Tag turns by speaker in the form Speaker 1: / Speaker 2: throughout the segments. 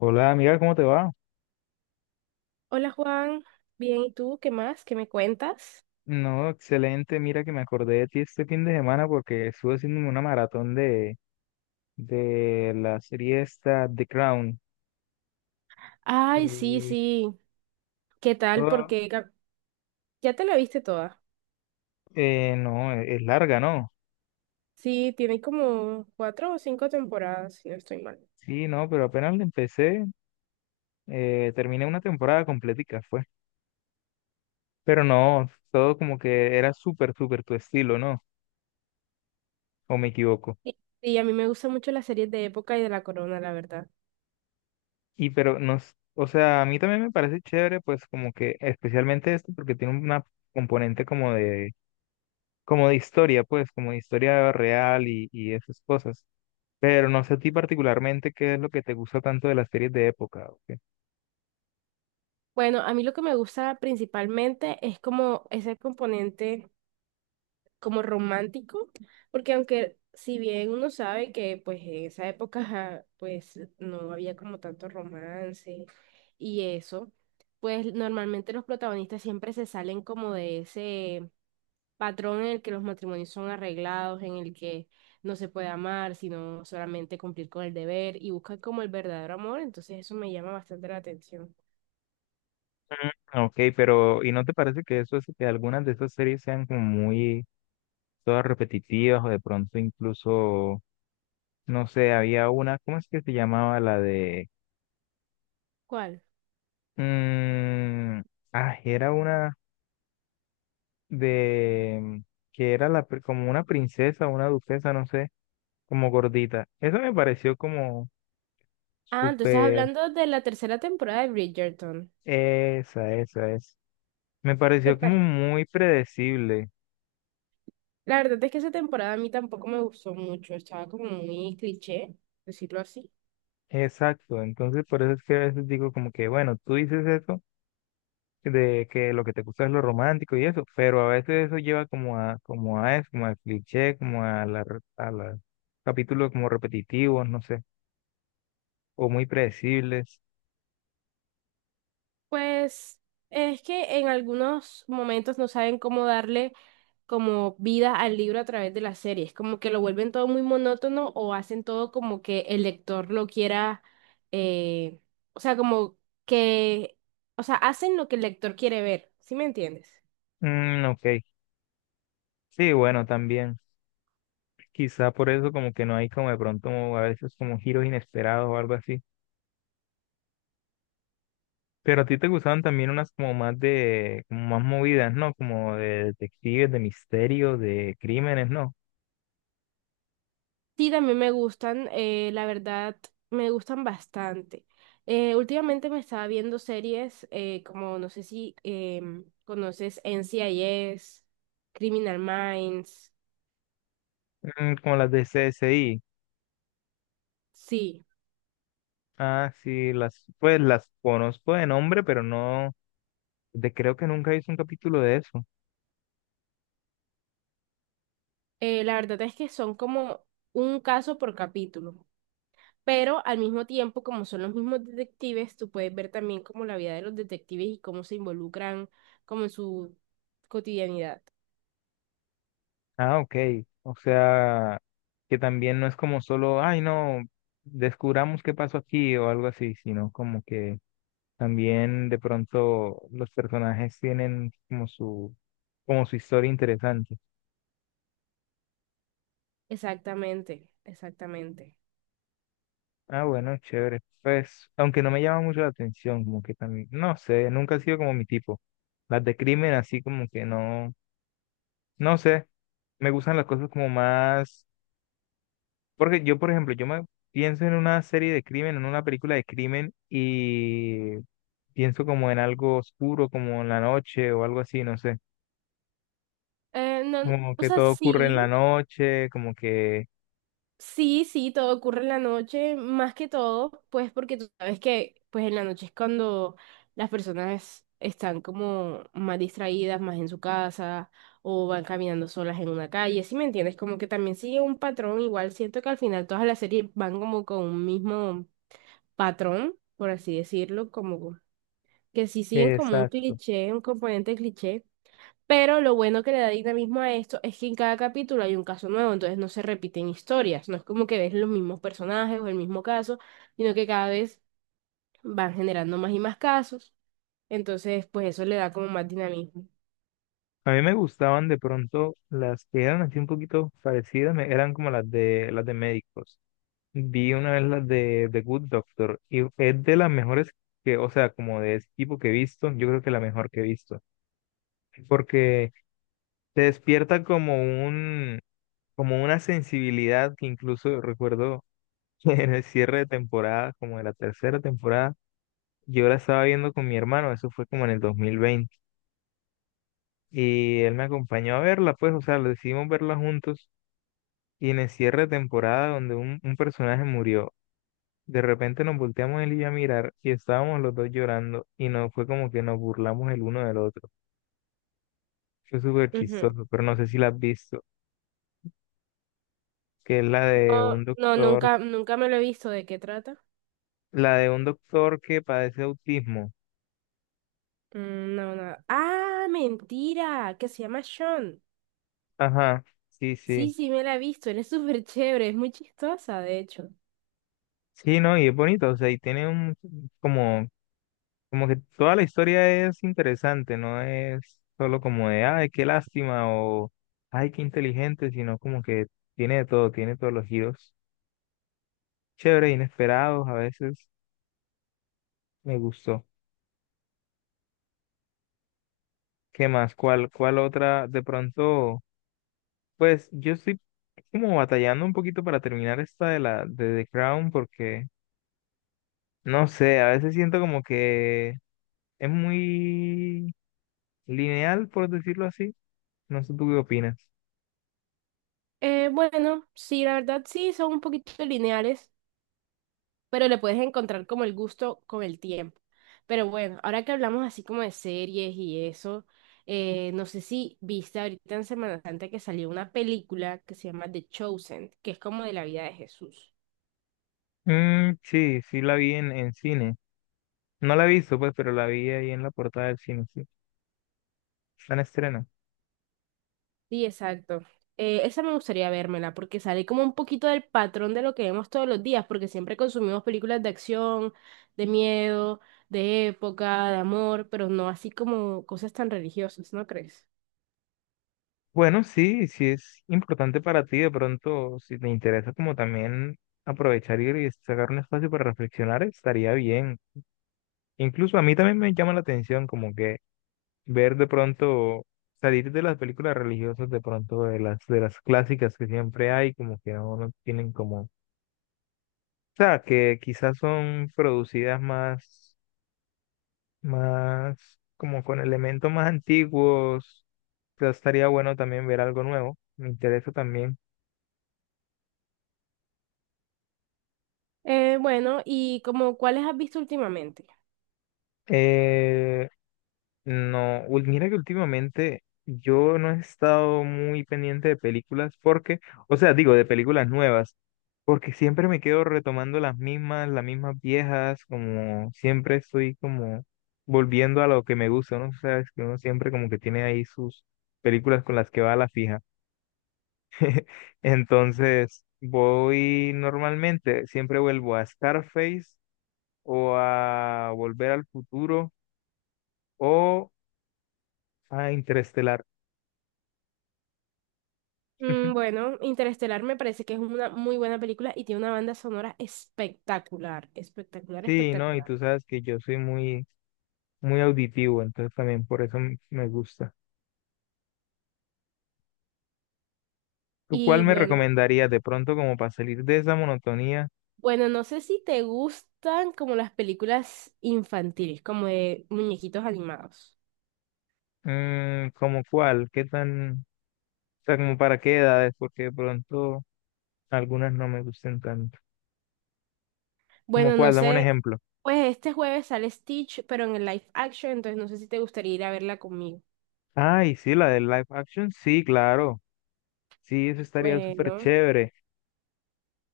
Speaker 1: Hola amiga, ¿cómo te va?
Speaker 2: Hola Juan, bien, ¿y tú qué más? ¿Qué me cuentas?
Speaker 1: No, excelente. Mira que me acordé de ti este fin de semana porque estuve haciéndome una maratón de la serie esta The Crown.
Speaker 2: Ay, sí,
Speaker 1: Y
Speaker 2: sí, ¿qué tal?
Speaker 1: todo,
Speaker 2: Porque ya te la viste toda.
Speaker 1: no, es larga, ¿no?
Speaker 2: Sí, tiene como cuatro o cinco temporadas, si no estoy mal.
Speaker 1: Sí, no, pero apenas la empecé, terminé una temporada completica, fue. Pero no, todo como que era súper, súper tu estilo, ¿no? ¿O me equivoco?
Speaker 2: Sí, sí, a mí me gustan mucho las series de época y de La Corona, la verdad.
Speaker 1: Y pero nos, o sea, a mí también me parece chévere, pues como que especialmente esto porque tiene una componente como de historia, pues, como de historia real y esas cosas. Pero no sé a ti particularmente qué es lo que te gusta tanto de las series de época. Ok.
Speaker 2: Bueno, a mí lo que me gusta principalmente es como ese componente. Como romántico, porque aunque si bien uno sabe que pues en esa época ajá, pues no había como tanto romance y eso, pues normalmente los protagonistas siempre se salen como de ese patrón en el que los matrimonios son arreglados, en el que no se puede amar, sino solamente cumplir con el deber y buscan como el verdadero amor, entonces eso me llama bastante la atención.
Speaker 1: Mm, ok, pero ¿y no te parece que eso es que algunas de esas series sean como muy todas repetitivas o de pronto incluso, no sé, había una, ¿cómo es que se llamaba la de,
Speaker 2: ¿Cuál?
Speaker 1: mm, ah, era una de, que era la, como una princesa, una duquesa, no sé, como gordita. Eso me pareció como
Speaker 2: Ah, tú estás
Speaker 1: súper.
Speaker 2: hablando de la tercera temporada de Bridgerton.
Speaker 1: Esa es. Me
Speaker 2: ¿Te
Speaker 1: pareció como
Speaker 2: parece?
Speaker 1: muy predecible.
Speaker 2: La verdad es que esa temporada a mí tampoco me gustó mucho, estaba como muy cliché, decirlo así.
Speaker 1: Exacto. Entonces, por eso es que a veces digo como que, bueno, tú dices eso de que lo que te gusta es lo romántico y eso, pero a veces eso lleva como a, como a eso, como a cliché, como a la, a la capítulos como repetitivos, no sé, o muy predecibles.
Speaker 2: Pues es que en algunos momentos no saben cómo darle como vida al libro a través de las series, como que lo vuelven todo muy monótono o hacen todo como que el lector lo quiera, eh, o sea, que, o sea, hacen lo que el lector quiere ver, ¿sí me entiendes?
Speaker 1: Mm, ok. Sí, bueno, también. Quizá por eso como que no hay como de pronto a veces como giros inesperados o algo así. Pero a ti te gustaban también unas como más de, como más movidas, ¿no? Como de detectives, de misterio, de crímenes, ¿no?
Speaker 2: Sí, también me gustan, la verdad, me gustan bastante. Últimamente me estaba viendo series como, no sé si conoces NCIS, Criminal Minds.
Speaker 1: Mm, como las de CSI.
Speaker 2: Sí,
Speaker 1: Ah, sí, las, pues las conozco de nombre, pero no, de creo que nunca hice un capítulo de eso.
Speaker 2: la verdad es que son como un caso por capítulo, pero al mismo tiempo, como son los mismos detectives, tú puedes ver también como la vida de los detectives y cómo se involucran como en su cotidianidad.
Speaker 1: Ah, ok. O sea, que también no es como solo, ay, no, descubramos qué pasó aquí o algo así, sino como que también de pronto los personajes tienen como su historia interesante.
Speaker 2: Exactamente, exactamente.
Speaker 1: Ah, bueno, chévere. Pues, aunque no me llama mucho la atención, como que también, no sé, nunca ha sido como mi tipo. Las de crimen, así como que no, no sé, me gustan las cosas como más, porque yo, por ejemplo, yo me pienso en una serie de crimen, en una película de crimen y pienso como en algo oscuro, como en la noche o algo así, no sé,
Speaker 2: No,
Speaker 1: como
Speaker 2: o
Speaker 1: que
Speaker 2: sea,
Speaker 1: todo ocurre
Speaker 2: sí.
Speaker 1: en la noche, como que,
Speaker 2: Sí, sí, todo ocurre en la noche, más que todo, pues porque tú sabes que pues en la noche es cuando las personas están como más distraídas, más en su casa o van caminando solas en una calle, ¿sí me entiendes? Como que también sigue un patrón, igual siento que al final todas las series van como con un mismo patrón, por así decirlo, como que sí siguen como un
Speaker 1: exacto.
Speaker 2: cliché, un componente cliché. Pero lo bueno que le da dinamismo a esto es que en cada capítulo hay un caso nuevo, entonces no se repiten historias, no es como que ves los mismos personajes o el mismo caso, sino que cada vez van generando más y más casos, entonces pues eso le da como más dinamismo.
Speaker 1: A mí me gustaban de pronto las que eran así un poquito parecidas, eran como las de médicos. Vi una vez las de The Good Doctor y es de las mejores que, o sea, como de ese tipo que he visto, yo creo que la mejor que he visto, porque te despierta como un como una sensibilidad que incluso recuerdo que en el cierre de temporada, como de la tercera temporada, yo la estaba viendo con mi hermano, eso fue como en el 2020 y él me acompañó a verla, pues, o sea, lo decidimos verla juntos. Y en el cierre de temporada donde un personaje murió, de repente nos volteamos él y yo a mirar y estábamos los dos llorando y no fue como que nos burlamos el uno del otro. Fue súper
Speaker 2: Ujú.
Speaker 1: chistoso, pero no sé si la has visto, que es la de
Speaker 2: No,
Speaker 1: un
Speaker 2: no,
Speaker 1: doctor,
Speaker 2: nunca, nunca me lo he visto, ¿de qué trata?
Speaker 1: la de un doctor que padece autismo.
Speaker 2: Mm, no, nada. Ah, mentira, que se llama Sean.
Speaker 1: Ajá, sí, sí.
Speaker 2: Sí, sí, me la he visto, él es súper chévere, es muy chistosa, de hecho.
Speaker 1: Sí, no, y es bonito, o sea, y tiene un, como. Como que toda la historia es interesante, no es solo como de, ay, qué lástima o ay, qué inteligente, sino como que tiene de todo, tiene todos los giros chéveres, inesperados, a veces me gustó. ¿Qué más? ¿Cuál, cuál otra? De pronto, pues yo estoy como batallando un poquito para terminar esta de la de The Crown porque, no sé, a veces siento como que es muy lineal, por decirlo así. No sé tú qué opinas.
Speaker 2: Bueno, sí, la verdad sí, son un poquito lineales. Pero le puedes encontrar como el gusto con el tiempo. Pero bueno, ahora que hablamos así como de series y eso, no sé si viste ahorita en Semana Santa que salió una película que se llama The Chosen, que es como de la vida de Jesús.
Speaker 1: Mm, sí, sí la vi en cine. No la he visto, pues, pero la vi ahí en la portada del cine, sí. Está en estreno.
Speaker 2: Sí, exacto. Esa me gustaría vérmela porque sale como un poquito del patrón de lo que vemos todos los días, porque siempre consumimos películas de acción, de miedo, de época, de amor, pero no así como cosas tan religiosas, ¿no crees?
Speaker 1: Bueno, sí, sí es importante para ti, de pronto, si te interesa como también aprovechar y sacar un espacio para reflexionar, estaría bien. Incluso a mí también me llama la atención como que ver de pronto, salir de las películas religiosas, de pronto de las clásicas que siempre hay, como que no, no tienen como, o sea, que quizás son producidas más como con elementos más antiguos, pero estaría bueno también ver algo nuevo, me interesa también.
Speaker 2: Bueno, ¿y como cuáles has visto últimamente?
Speaker 1: Eh, no, mira que últimamente yo no he estado muy pendiente de películas porque, o sea, digo, de películas nuevas, porque siempre me quedo retomando las mismas viejas, como siempre estoy como volviendo a lo que me gusta, ¿no? O sea, es que uno siempre como que tiene ahí sus películas con las que va a la fija. Entonces, voy normalmente, siempre vuelvo a Scarface o a Volver al Futuro o a Interestelar.
Speaker 2: Mm, bueno, Interestelar me parece que es una muy buena película y tiene una banda sonora espectacular, espectacular,
Speaker 1: Sí, ¿no? Y
Speaker 2: espectacular.
Speaker 1: tú sabes que yo soy muy, muy auditivo, entonces también por eso me gusta. ¿Tú cuál
Speaker 2: Y
Speaker 1: me
Speaker 2: bueno,
Speaker 1: recomendarías de pronto como para salir de esa monotonía?
Speaker 2: bueno, no sé si te gustan como las películas infantiles, como de muñequitos animados.
Speaker 1: Mm, ¿cómo cuál? ¿Qué tan, o sea, como para qué edades? Porque de pronto algunas no me gustan tanto. ¿Cómo
Speaker 2: Bueno, no
Speaker 1: cuál? Dame un
Speaker 2: sé,
Speaker 1: ejemplo.
Speaker 2: pues este jueves sale Stitch, pero en el live action, entonces no sé si te gustaría ir a verla conmigo.
Speaker 1: Ay, sí, la del live action, sí, claro. Sí, eso estaría súper
Speaker 2: Bueno,
Speaker 1: chévere,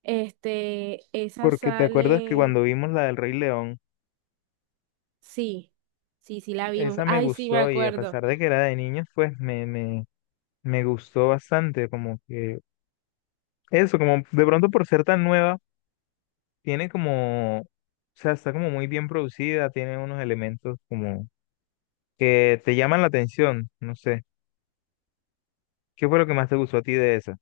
Speaker 2: este, esa
Speaker 1: porque te acuerdas que
Speaker 2: sale.
Speaker 1: cuando vimos la del Rey León,
Speaker 2: Sí, sí, sí la vimos.
Speaker 1: esa me
Speaker 2: Ay, sí, me
Speaker 1: gustó y a
Speaker 2: acuerdo.
Speaker 1: pesar de que era de niños, pues me gustó bastante, como que eso, como de pronto por ser tan nueva, tiene como, o sea, está como muy bien producida, tiene unos elementos como que te llaman la atención, no sé, ¿qué fue lo que más te gustó a ti de esa?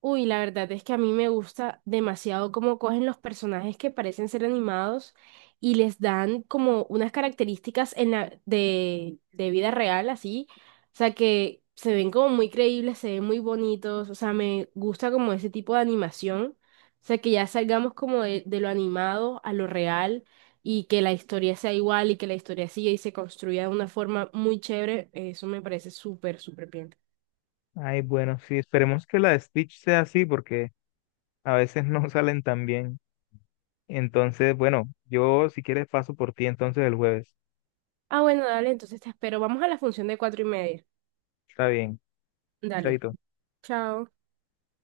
Speaker 2: Uy, la verdad es que a mí me gusta demasiado cómo cogen los personajes que parecen ser animados y les dan como unas características en la, de vida real, así. O sea, que se ven como muy creíbles, se ven muy bonitos. O sea, me gusta como ese tipo de animación. O sea, que ya salgamos como de lo animado a lo real y que la historia sea igual y que la historia siga y se construya de una forma muy chévere. Eso me parece súper, súper bien.
Speaker 1: Ay, bueno, sí, esperemos que la de Stitch sea así, porque a veces no salen tan bien. Entonces, bueno, yo si quieres paso por ti entonces el jueves.
Speaker 2: Ah, bueno, dale, entonces te espero. Vamos a la función de 4:30.
Speaker 1: Está bien,
Speaker 2: Dale,
Speaker 1: chaito.
Speaker 2: chao.